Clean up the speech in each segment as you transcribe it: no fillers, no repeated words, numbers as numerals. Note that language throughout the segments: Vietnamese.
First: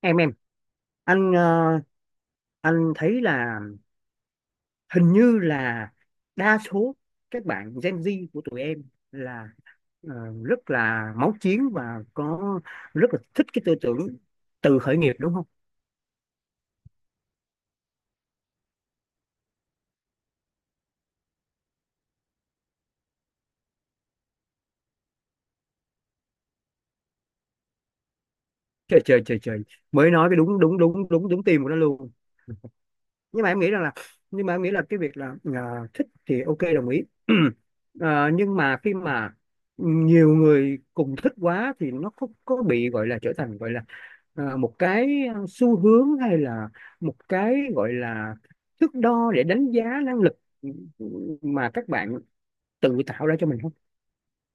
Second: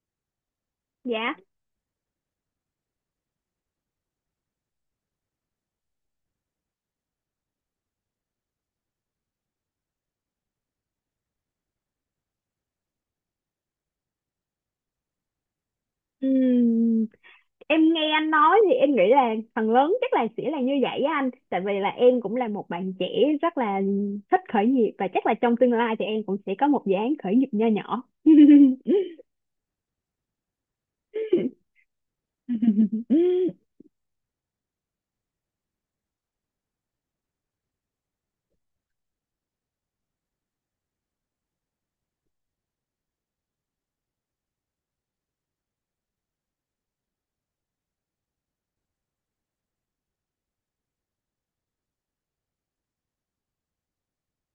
Em, anh Dạ. ờ, anh thấy là hình như là đa số các bạn Gen Z của tụi em là ờ, rất là máu chiến và có rất là thích cái tư tưởng tự khởi nghiệp, đúng không? Ừm, em nghe anh nói thì em nghĩ là phần lớn chắc là sẽ là như vậy á anh. Tại vì là em cũng là một bạn trẻ rất là thích khởi nghiệp và chắc là trong tương lai thì em cũng sẽ có một dự án khởi nghiệp nho nhỏ. Trời trời trời trời, mới nói cái đúng đúng đúng đúng đúng tim của nó luôn. nhưng mà em nghĩ rằng là nhưng mà em nghĩ là cái việc là thích thì OK, đồng ý. Nhưng mà khi mà nhiều người cùng thích quá thì nó có bị gọi là, trở thành gọi là một cái xu hướng, hay là một cái gọi là thước đo để đánh giá năng lực mà các bạn tự tạo ra cho mình không?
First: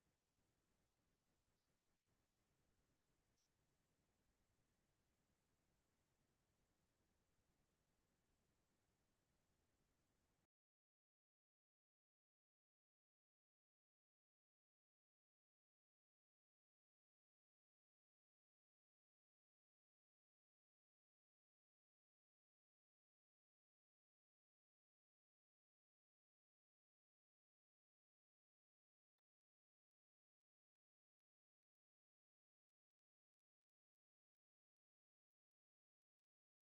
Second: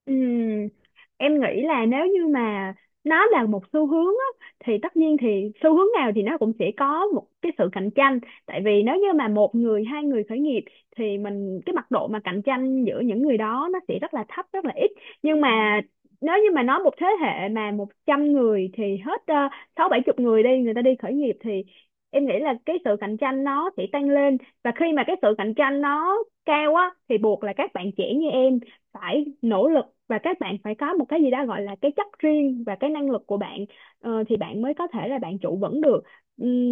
Ừm, em nghĩ là nếu như mà nó là một xu hướng á, thì tất nhiên thì xu hướng nào thì nó cũng sẽ có một cái sự cạnh tranh. Tại vì nếu như mà một người hai người khởi nghiệp thì mình cái mặt độ mà cạnh tranh giữa những người đó nó sẽ rất là thấp rất là ít. Nhưng mà nếu như mà nói một thế hệ mà 100 người thì hết sáu bảy chục người đi, người ta đi khởi nghiệp thì em nghĩ là cái sự cạnh tranh nó sẽ tăng lên. Và khi mà cái sự cạnh tranh nó cao á thì buộc là các bạn trẻ như em phải nỗ lực, và các bạn phải có một cái gì đó gọi là cái chất riêng và cái năng lực của bạn thì bạn mới có thể là bạn trụ vững được,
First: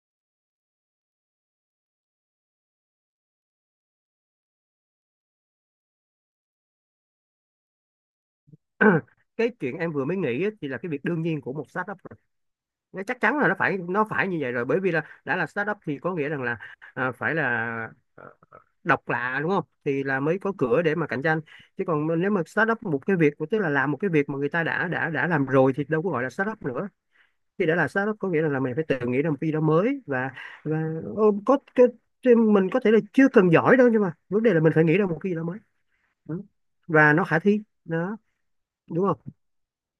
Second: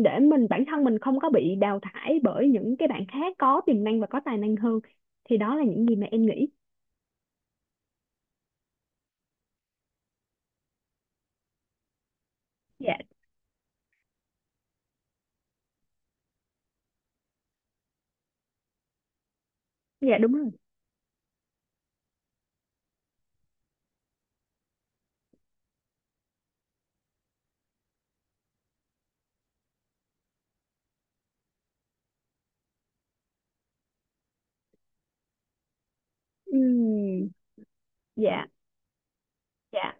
để mình bản thân mình không có bị đào thải bởi những cái bạn khác có tiềm năng và có tài năng hơn. Thì đó là những gì mà em nghĩ. Cái chuyện em vừa mới nghĩ á, thì là cái việc đương nhiên của một startup rồi. Dạ. Nó chắc chắn là nó phải, nó phải như vậy rồi, bởi vì là đã là startup thì có nghĩa rằng là phải là độc lạ, đúng không, thì Dạ, là đúng mới rồi. có cửa để mà cạnh tranh. Chứ còn nếu mà start up một cái việc, tức là làm một cái việc mà người ta đã đã làm rồi thì đâu có gọi là start up nữa. Khi đã là start up có nghĩa là mình phải tự nghĩ ra một cái gì đó mới, và ô, có cái- mình có thể là chưa cần giỏi đâu, nhưng mà vấn đề là mình phải nghĩ ra một cái gì đó mới. Ừ. Và nó Ừm. khả thi đó, Dạ. đúng không? Dạ.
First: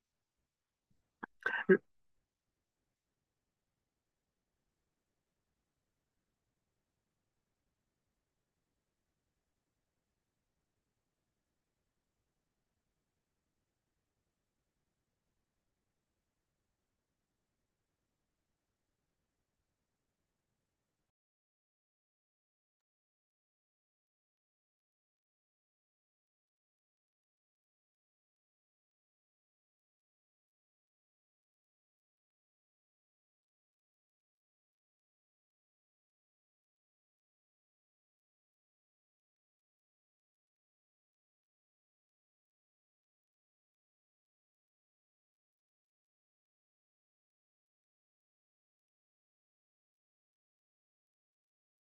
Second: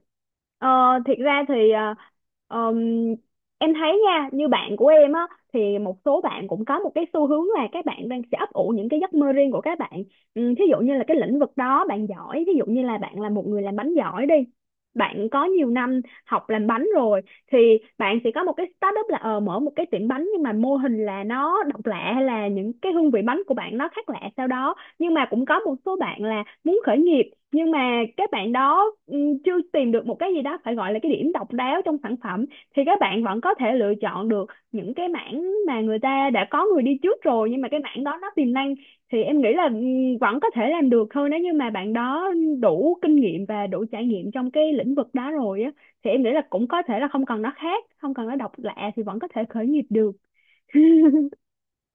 Ờ, thiệt ra thì ờm, em thấy nha, như bạn của em á, thì một số bạn cũng có một cái xu hướng là các bạn đang sẽ ấp ủ những cái giấc mơ riêng của các bạn. Ừ, thí dụ như là cái lĩnh vực đó bạn giỏi, ví dụ như là bạn là một người làm bánh giỏi đi. Bạn có nhiều năm học làm bánh rồi thì bạn sẽ có một cái startup là mở một cái tiệm bánh, nhưng mà mô hình là nó độc lạ hay là những cái hương vị bánh của bạn nó khác lạ sau đó. Nhưng mà cũng có một số bạn là muốn khởi nghiệp nhưng mà các bạn đó chưa tìm được một cái gì đó phải gọi là cái điểm độc đáo trong sản phẩm, thì các bạn vẫn có thể lựa chọn được những cái mảng mà người ta đã có người đi trước rồi, nhưng mà cái mảng đó nó tiềm năng thì em nghĩ là vẫn có thể làm được thôi, nếu như mà bạn đó đủ kinh nghiệm và đủ trải nghiệm trong cái lĩnh vực đó rồi á, thì em nghĩ là cũng có thể là không cần nó khác, không cần nó độc lạ thì vẫn có thể khởi nghiệp được.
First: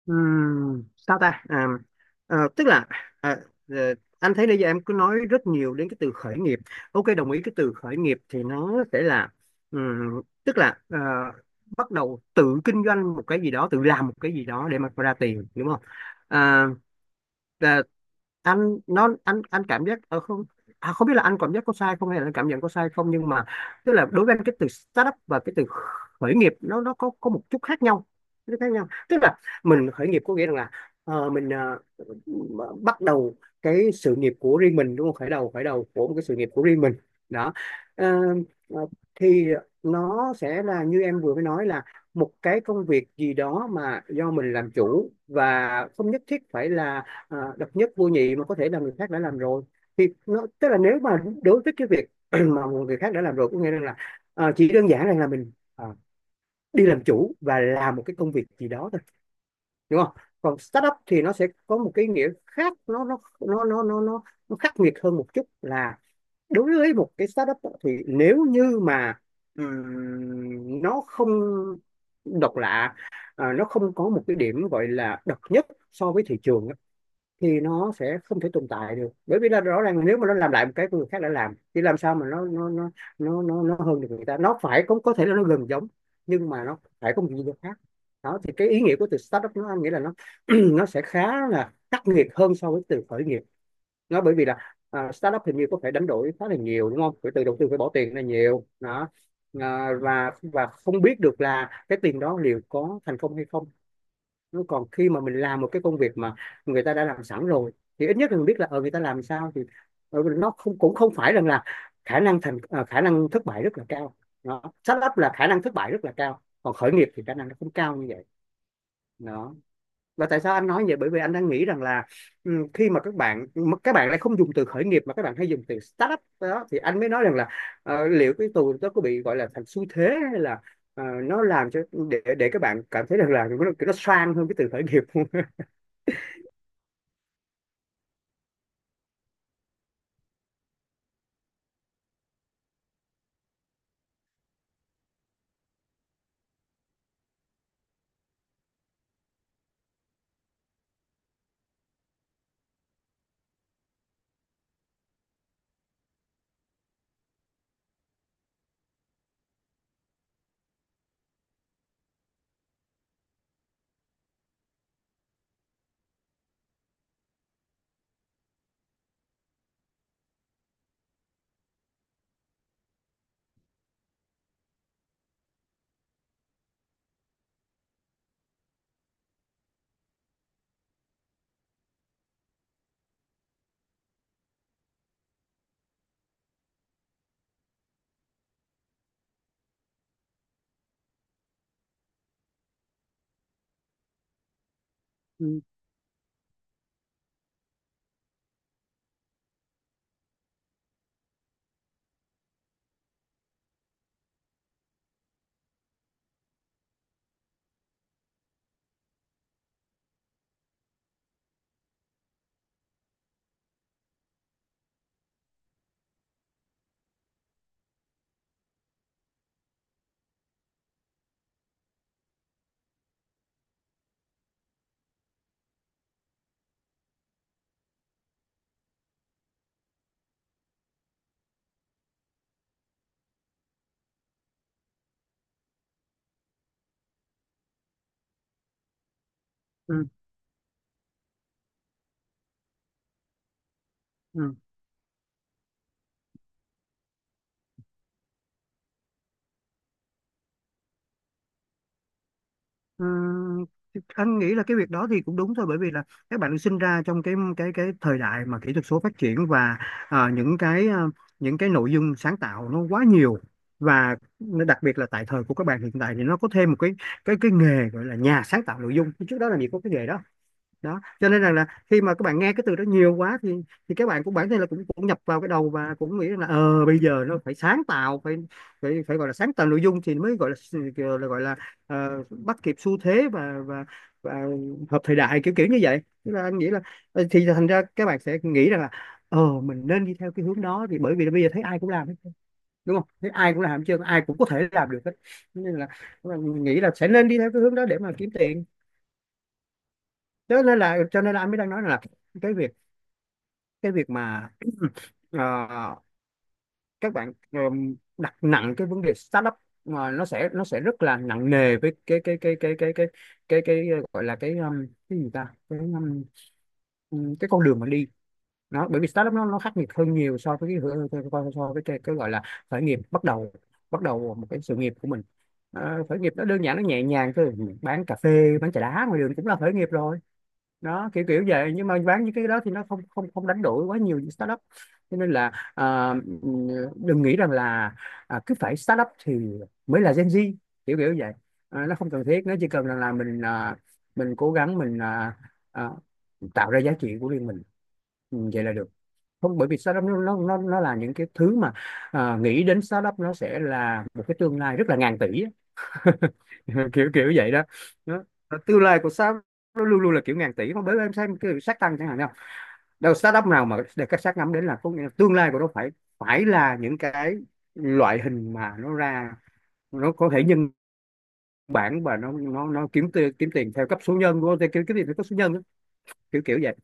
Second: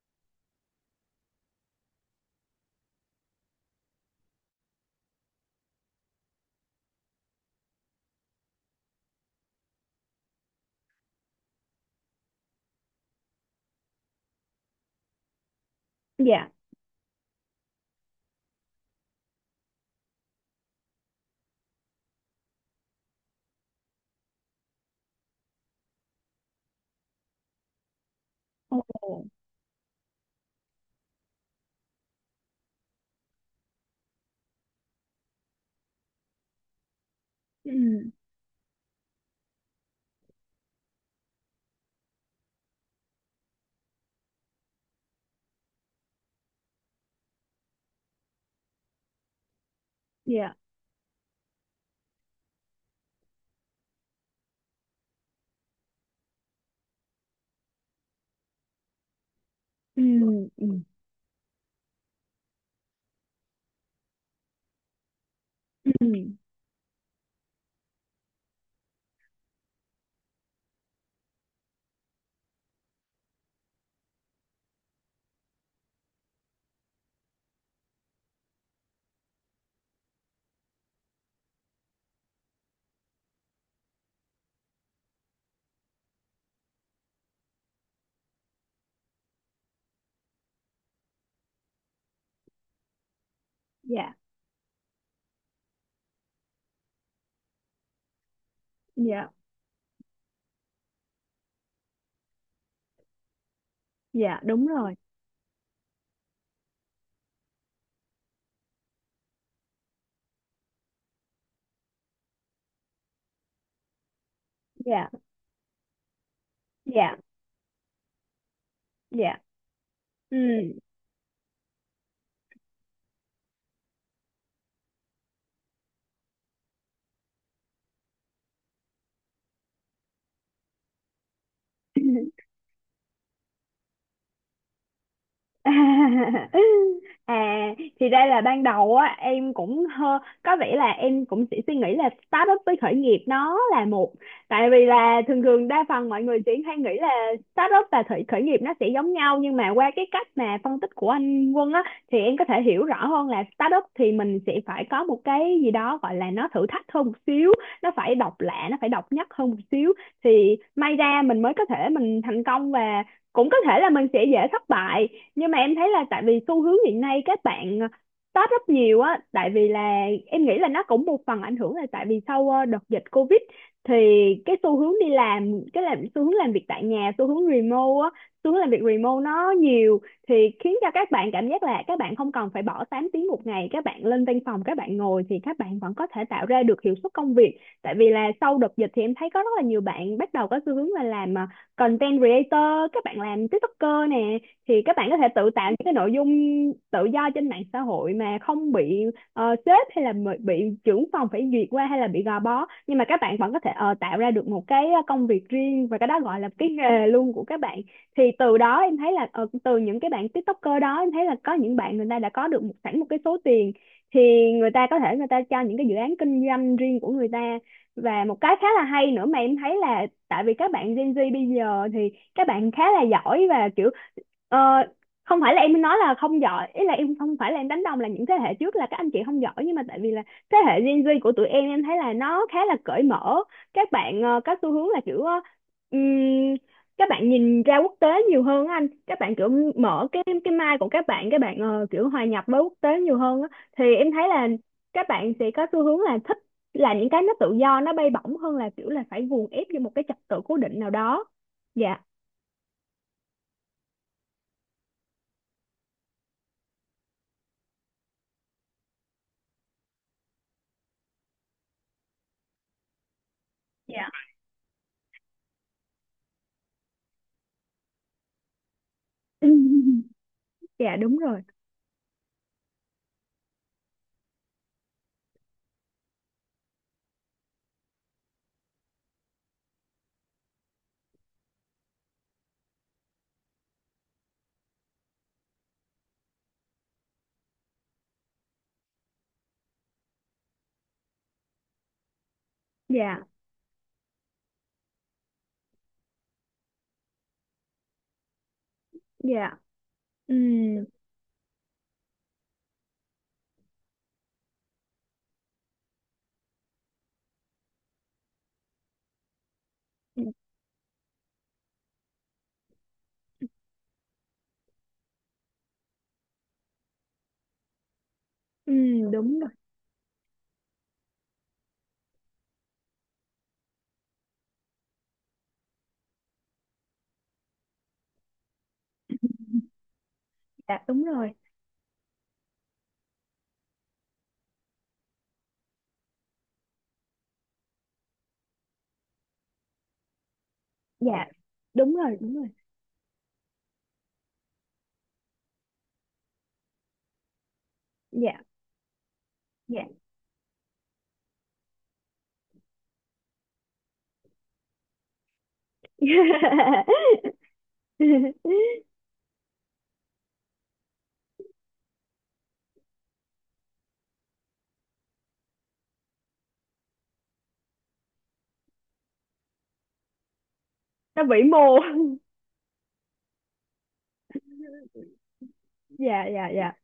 Sao ta à, ờ, tức là à, ờ, Anh thấy bây giờ em cứ nói rất nhiều đến cái từ khởi nghiệp. OK, đồng ý. Cái từ khởi nghiệp thì nó sẽ là ừm, tức là ờ, bắt đầu tự kinh doanh một cái gì đó, tự làm một cái gì đó để mà ra tiền, đúng không? Dạ. À, anh nó anh anh cảm giác không biết là anh cảm giác có sai không, hay là anh cảm nhận có sai không, nhưng mà tức là đối với anh, cái từ startup và cái từ khởi nghiệp nó có một chút khác nhau. Nó khác nhau, tức Ồ. là mình khởi nghiệp có nghĩa rằng là mình bắt đầu cái sự nghiệp của riêng mình, đúng không, khởi đầu, khởi đầu của một cái sự nghiệp của riêng mình đó. Ừ. Ờ, ờ, thì nó sẽ là như em vừa mới nói, là một cái công việc gì đó mà do mình làm chủ, và không nhất thiết phải là độc nhất vô nhị, mà có thể là người khác đã làm rồi. Thì nó Dạ. tức là, nếu mà đối với cái việc mà người khác đã làm rồi, có nghĩa là chỉ đơn giản rằng là mình đi làm chủ và làm một cái công việc gì đó thôi, Ừ. đúng không? Còn Ừ. startup thì nó sẽ có một cái nghĩa khác, nó khắc nghiệt hơn một chút. Là Ừ. đối với một cái startup á, thì nếu như mà nó không độc lạ, nó không có một cái điểm gọi là độc nhất so với thị trường, thì nó sẽ không thể tồn tại được, bởi vì là rõ ràng là nếu mà nó làm lại một cái người khác đã làm thì làm sao mà nó hơn được người ta. Nó phải có thể là nó gần giống, nhưng mà nó phải có một gì đó khác. Đó thì cái ý nghĩa của từ startup, nó anh nghĩ là nó nó sẽ khá là khắc nghiệt hơn so với từ khởi nghiệp. Dạ. Nó bởi vì là startup hình như có phải đánh đổi khá là nhiều, đúng không, phải từ đầu tư, phải bỏ tiền ra nhiều đó. Dạ. Và không biết được là cái tiền đó liệu có thành công hay không. Dạ, Nó đúng còn rồi. khi mà mình làm một cái công việc mà người ta đã làm sẵn rồi, thì ít nhất là mình biết là người ta làm sao, thì nó không, cũng không phải rằng là khả năng khả năng thất bại rất là cao. Đó. Dạ. Startup là khả năng thất bại rất là cao, còn khởi nghiệp Dạ. thì khả năng nó không cao như vậy Dạ. đó. Và Ừ. tại sao anh nói vậy, bởi vì anh đang nghĩ rằng là khi mà các bạn lại không dùng từ khởi nghiệp mà các bạn hay dùng từ startup đó, thì anh mới nói rằng là liệu cái từ đó có bị gọi là thành xu thế, hay là nó làm cho, để các bạn cảm thấy rằng là nó sang hơn cái từ khởi nghiệp. À, thì ra là ban đầu á em cũng có vẻ là em cũng chỉ suy nghĩ là start up với khởi nghiệp nó là một. Tại vì là thường thường đa phần mọi người chỉ hay nghĩ là start up và khởi khởi nghiệp nó sẽ giống nhau, nhưng mà qua cái cách mà phân tích của anh Quân á thì em có thể hiểu rõ hơn là start up thì mình sẽ phải có một cái gì đó gọi là nó thử thách hơn một xíu, nó phải độc lạ, nó phải độc nhất hơn một xíu, thì may ra mình mới có thể mình thành công, và cũng có thể là mình sẽ dễ thất bại. Nhưng mà em thấy là tại vì xu hướng hiện nay các bạn start up nhiều á, tại vì là em nghĩ là nó cũng một phần ảnh hưởng là tại vì sau đợt dịch Covid thì cái xu hướng đi làm cái làm xu hướng làm việc tại nhà, xu hướng remote á, xu hướng làm việc remote nó nhiều, thì khiến cho các bạn cảm giác là các bạn không cần phải bỏ 8 tiếng một ngày các bạn lên văn phòng các bạn ngồi, thì các bạn vẫn có thể tạo ra được hiệu suất công việc. Tại vì là sau đợt dịch thì em thấy có rất là nhiều bạn bắt đầu có xu hướng là làm content creator, các bạn làm TikToker nè, thì các bạn có thể tự Ừ, tạo những cái nội dung tự do trên mạng xã hội mà không bị sếp hay là bị trưởng phòng phải duyệt qua hay là bị gò bó, nhưng mà các bạn vẫn có thể tạo ra được một cái công việc riêng, và cái đó gọi là cái nghề luôn của các bạn. Thì từ đó em thấy là từ những cái bạn TikToker đó em thấy là có những bạn người ta đã có được sẵn một cái số tiền thì người ta có thể người ta cho những cái dự án kinh doanh riêng của người ta. Và một cái khá là hay nữa mà em thấy là tại vì các bạn Gen Z bây giờ thì các bạn khá là giỏi, và kiểu ờ, không phải là em nói là không giỏi, ý là em không phải là em đánh đồng là những thế hệ trước là các anh chị không giỏi, nhưng mà tại vì là thế hệ Gen Z của tụi em thấy là nó khá là cởi mở. Các bạn có xu hướng là kiểu ừm, các bạn nhìn ra quốc tế nhiều hơn á anh, các bạn kiểu ừ, mở cái mind của các bạn, các bạn kiểu hòa nhập với quốc tế nhiều hơn á. Thì em thấy là ừ. các bạn sẽ có xu hướng là thích là những cái nó tự do nó bay bổng hơn là kiểu là phải guồng ép vô một cái trật tự cố định nào đó. Dạ. Ừ, anh nghĩ là cái việc đó thì cũng đúng thôi, bởi vì là các bạn được sinh ra trong cái thời đại mà kỹ thuật số phát triển, và à, những cái à, những cái nội dung sáng tạo nó quá nhiều. Dạ. Và nó đặc biệt là tại thời của các bạn hiện tại, thì nó có thêm một cái cái nghề gọi là nhà sáng tạo nội dung, trước đó làm gì có cái nghề đó. Dạ, Đó đúng cho nên rồi. rằng là khi mà các bạn nghe cái từ đó nhiều quá thì các bạn cũng, bản thân là cũng cũng nhập vào cái đầu, và cũng nghĩ là bây giờ nó phải sáng tạo, phải phải phải gọi là sáng tạo nội dung thì mới gọi là, gọi là bắt kịp xu thế, và và hợp thời đại, kiểu kiểu như vậy. Tức là anh nghĩ là thì thành ra các bạn sẽ nghĩ rằng là mình nên đi theo cái hướng đó, thì bởi vì là bây giờ thấy ai cũng làm hết, đúng không, Dạ. thấy ai cũng làm, chứ ai cũng có thể làm được hết. Cho nên là nghĩ là sẽ nên đi theo cái hướng đó để mà kiếm tiền. Dạ. Ừ. Đó nên là, cho nên là anh mới đang nói là cái việc, cái việc mà ờ, các bạn đặt nặng cái vấn đề startup, mà nó sẽ, nó sẽ rất là nặng nề với cái ờ, gọi là cái gì ta cái con đường mà đi. Ừ, Nó bởi vì startup đúng nó rồi. nó khắc nghiệt hơn nhiều so với cái hửa- so so- so với cái gọi là khởi nghiệp, bắt đầu, bắt đầu một cái sự nghiệp của mình. Khởi nghiệp nó đơn giản, nó nhẹ nhàng thôi, bán cà phê bán trà đá ngoài đường cũng là khởi nghiệp rồi. Dạ, đúng Đó, kiểu rồi. kiểu vậy, nhưng mà bán những cái đó thì nó không không không đánh đổi quá nhiều những startup. Cho nên là đừng nghĩ rằng là cứ phải startup thì mới là Gen Z, kiểu kiểu Dạ, vậy. Nó đúng không rồi. cần Đúng thiết, rồi. nó chỉ cần rằng là mình, mình cố gắng mình à, tạo ra giá trị của riêng mình. Ừ, Dạ. vậy là được. Không, bởi vì Dạ. startup nó là những cái thứ mà nghĩ đến startup nó sẽ là một cái tương lai rất là ngàn tỷ. Kiểu kiểu vậy đó. đó Tương lai của startup nó luôn luôn là kiểu ngàn tỷ. Không, bởi vì em xem cái sát tăng chẳng hạn, nào đâu startup nào mà để các sát ngắm đến, là có nghĩa là tương lai của nó phải, phải là những cái loại hình mà nó ra, nó có thể nhân Nó vĩ mô. bản, và nó kiếm tiền, kiếm tiền theo cấp số nhân, của kiếm kiếm tiền theo cấp số nhân đó. Dạ. Kiểu Dạ. kiểu Dạ. vậy.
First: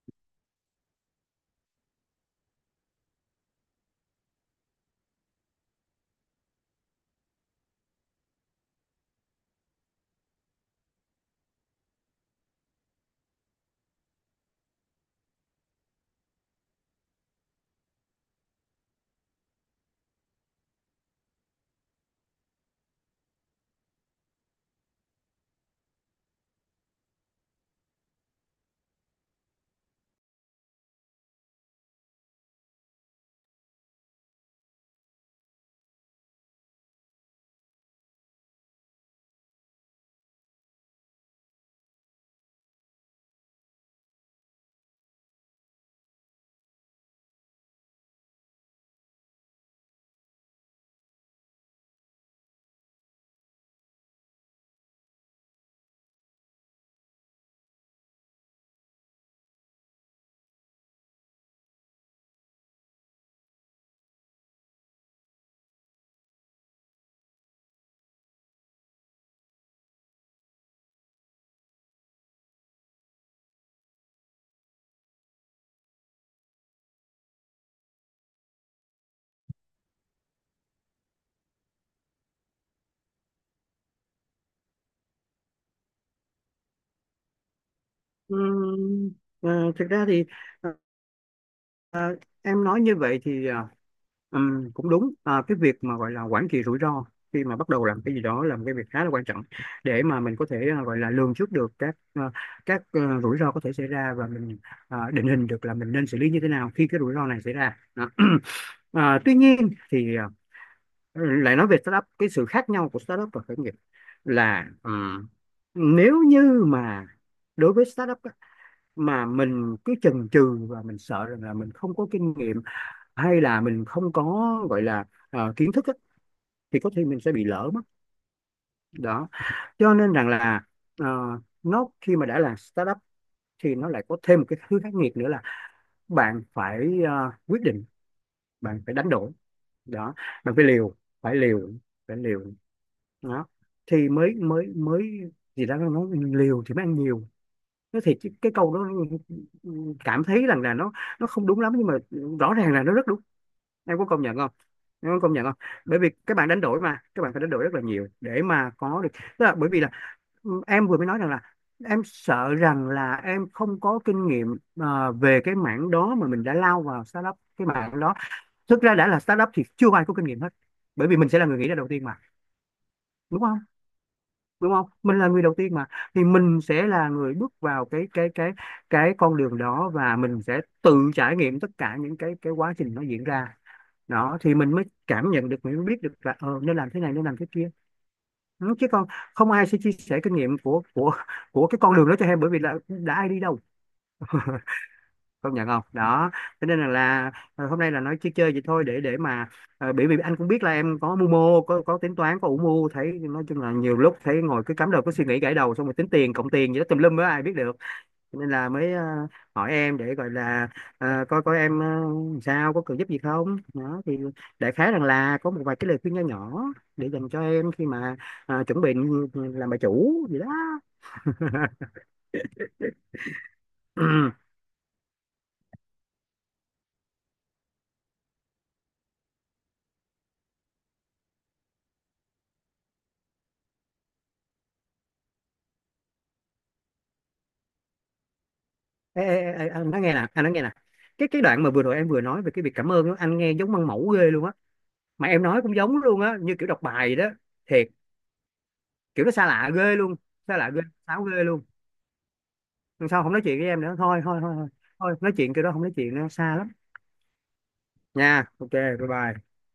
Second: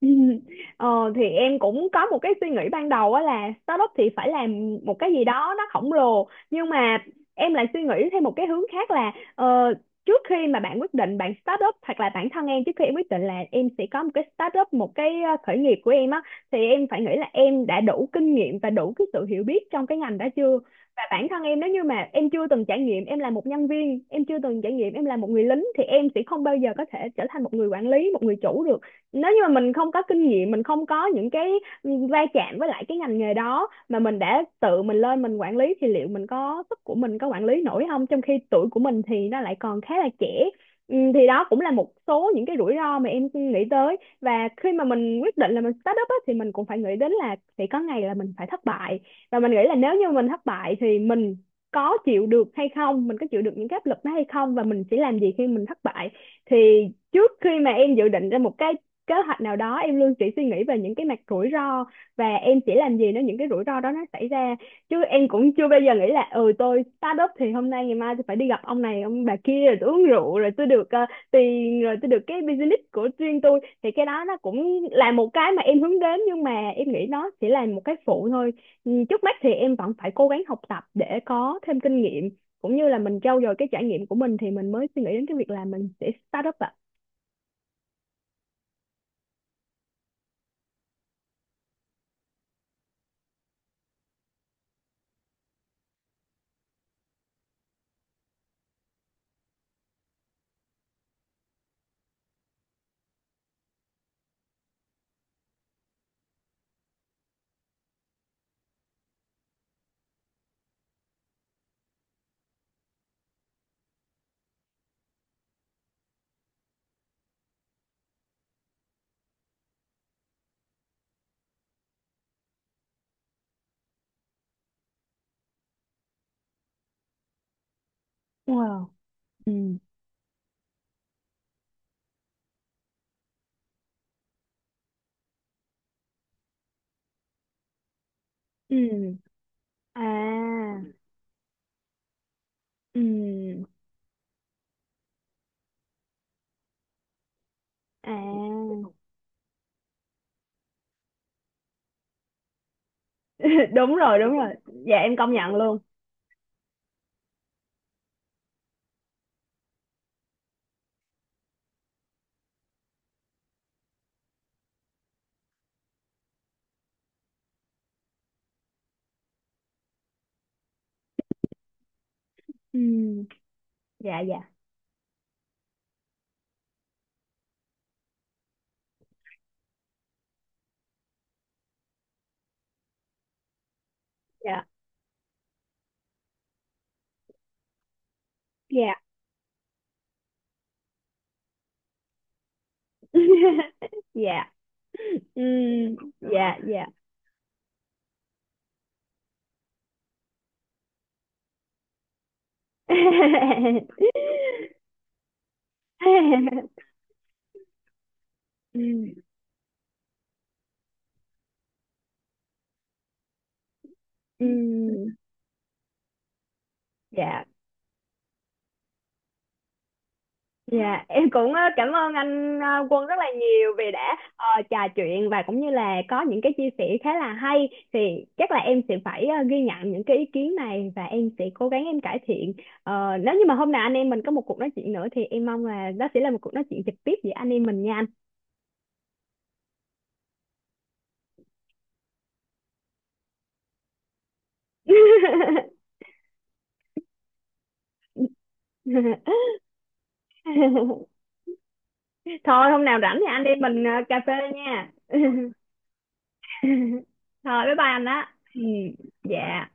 Ờ, thì em cũng có một cái suy nghĩ ban đầu á là startup thì phải làm một cái gì đó nó khổng lồ, nhưng mà em lại suy nghĩ theo một cái hướng khác là trước khi mà bạn quyết định bạn startup, hoặc là bản thân em trước khi em quyết định là em sẽ có một cái startup một cái khởi nghiệp của em á, thì em phải nghĩ là em đã đủ kinh nghiệm và đủ cái sự hiểu biết trong cái ngành đó chưa. Và bản thân em nếu như mà em chưa từng trải nghiệm em là một nhân viên, em chưa từng trải nghiệm em là một người lính thì em sẽ không bao giờ có thể trở thành một người quản lý, một người chủ được. Nếu như mà mình không có kinh nghiệm, mình không có những cái va chạm với lại cái ngành nghề đó mà mình đã tự mình lên mình quản lý thì liệu mình có sức của mình có quản lý nổi không, trong khi tuổi của mình thì nó lại còn khá là trẻ. Ừ, thì đó cũng là một số những cái rủi ro mà em nghĩ tới. Và khi mà mình quyết định là mình start up á, thì mình cũng phải nghĩ đến là sẽ có ngày là mình phải thất bại. Và mình nghĩ là nếu như mình thất bại thì mình có chịu được hay không, mình có chịu được những cái áp lực đó hay không, và mình sẽ làm gì khi mình thất bại. Thì trước khi mà em dự định ra một cái kế hoạch nào đó em luôn chỉ suy nghĩ về những cái mặt rủi ro và em sẽ làm gì nếu những cái rủi ro đó nó xảy ra. Chứ em cũng chưa bao giờ nghĩ là ừ tôi start up thì hôm nay ngày mai tôi phải đi gặp ông này ông bà kia rồi tôi uống rượu rồi tôi được tiền rồi tôi được cái business của riêng tôi, thì cái đó nó cũng là một cái mà em hướng đến, nhưng mà em nghĩ nó chỉ là một cái phụ thôi. Ừ, trước mắt thì em vẫn phải cố gắng học tập để có thêm kinh nghiệm, cũng như là mình trau dồi cái trải nghiệm của mình, thì mình mới suy nghĩ đến cái việc là mình sẽ start up ạ. Ừm, Thực ra thì Ờ, em nói như vậy thì cũng đúng. Ờ, cái việc mà gọi là quản trị rủi ro khi mà bắt đầu làm cái gì đó là một cái việc khá là quan trọng, để mà mình có thể gọi là lường trước được các rủi ro có thể xảy ra, và mình định hình được là mình nên xử lý như thế nào khi cái rủi ro này xảy ra. Đó. Tuy nhiên thì lại nói về startup, cái sự khác nhau của startup và khởi nghiệp là nếu như mà đối với startup á, mà mình cứ chần chừ và mình sợ rằng là mình không có kinh nghiệm, hay là mình không có gọi là kiến thức á, thì có thể mình sẽ bị lỡ mất. Wow. Đó Ừ. cho nên rằng là ờ, nó khi mà đã là startup thì nó lại có thêm một cái thứ khắc nghiệt nữa, là bạn phải quyết định, Ừ. bạn phải đánh đổi. Đó. Bạn phải À. liều, phải liều, phải liều. Ừ. Đó thì mới mới mới gì đó nó nói, liều thì mới ăn nhiều. Nó thì cái À. câu đó, cảm thấy rằng là nó không đúng lắm, nhưng mà rõ ràng là nó rất đúng. Đúng Em có rồi, công đúng nhận không? rồi. Dạ, Em em có công công nhận không? nhận luôn. Bởi vì các bạn đánh đổi, mà các bạn phải đánh đổi rất là nhiều để mà có được, tức là bởi vì là em vừa mới nói rằng là em sợ rằng là em không có kinh nghiệm về cái mảng đó, mà mình đã lao vào startup cái mảng đó. Thực ra đã là startup thì chưa ai có kinh nghiệm hết, bởi vì mình sẽ là người nghĩ ra đầu tiên mà, Ừ. đúng không? Dạ. Dạ. Đúng không? Mình là người đầu tiên mà. Thì mình sẽ là người bước vào cái con đường đó, và mình sẽ tự trải nghiệm tất cả những cái quá trình nó diễn ra. Đó thì Dạ. mình mới cảm nhận được, mình mới biết được là nên làm thế này nên làm thế kia. Ừ, chứ Dạ. còn không ai sẽ chia sẻ kinh nghiệm của cái con đường đó cho em, bởi vì là đã ai đi đâu. Dạ. Ừ. Công nhận không đó. Dạ. Cho nên Dạ. Là hôm nay là nói chơi chơi vậy thôi, để mà bởi vì anh cũng biết là em có mưu mô, có tính toán, có ủ mưu, thấy nói chung là nhiều lúc thấy ngồi cứ cắm đầu cứ suy nghĩ, gãi đầu xong rồi tính tiền cộng tiền gì đó tùm lum á, ai biết được. Cho nên là mới Ừ. hỏi em, để gọi là coi coi em sao, có cần giúp gì không đó, thì đại khái rằng Ừ. là có một vài cái lời khuyên nho nhỏ để dành cho Dạ. em khi mà chuẩn bị làm bà chủ gì đó. Dạ, em cũng cảm ơn anh Quân rất là nhiều vì đã trò chuyện và cũng như là có những cái chia sẻ khá là hay, thì chắc là em sẽ phải ghi nhận những cái ý kiến này và em sẽ cố gắng em cải thiện. Nếu như mà hôm nào anh em mình có một cuộc nói chuyện nữa thì em mong là đó sẽ là một cuộc nói chuyện trực tiếp giữa anh em mình nha anh. Ê, ê, ê, ê, anh nói nghe nè, anh nói nghe nè, cái đoạn mà vừa rồi em vừa nói về cái việc cảm ơn đó, anh nghe giống măng mẫu ghê luôn á. Mà em nói cũng giống luôn á, như kiểu đọc bài vậy đó, thiệt. Kiểu nó xa lạ ghê luôn, xa lạ ghê, sáo ghê luôn. Thôi hôm nào Lần rảnh sau thì không nói anh em chuyện với em mình nữa, cà thôi phê thôi thôi thôi, nha. thôi, nói chuyện kiểu đó không nói chuyện nữa, xa lắm Thôi bye bye anh đó. nha. Ừ. OK, bye bye. Dạ.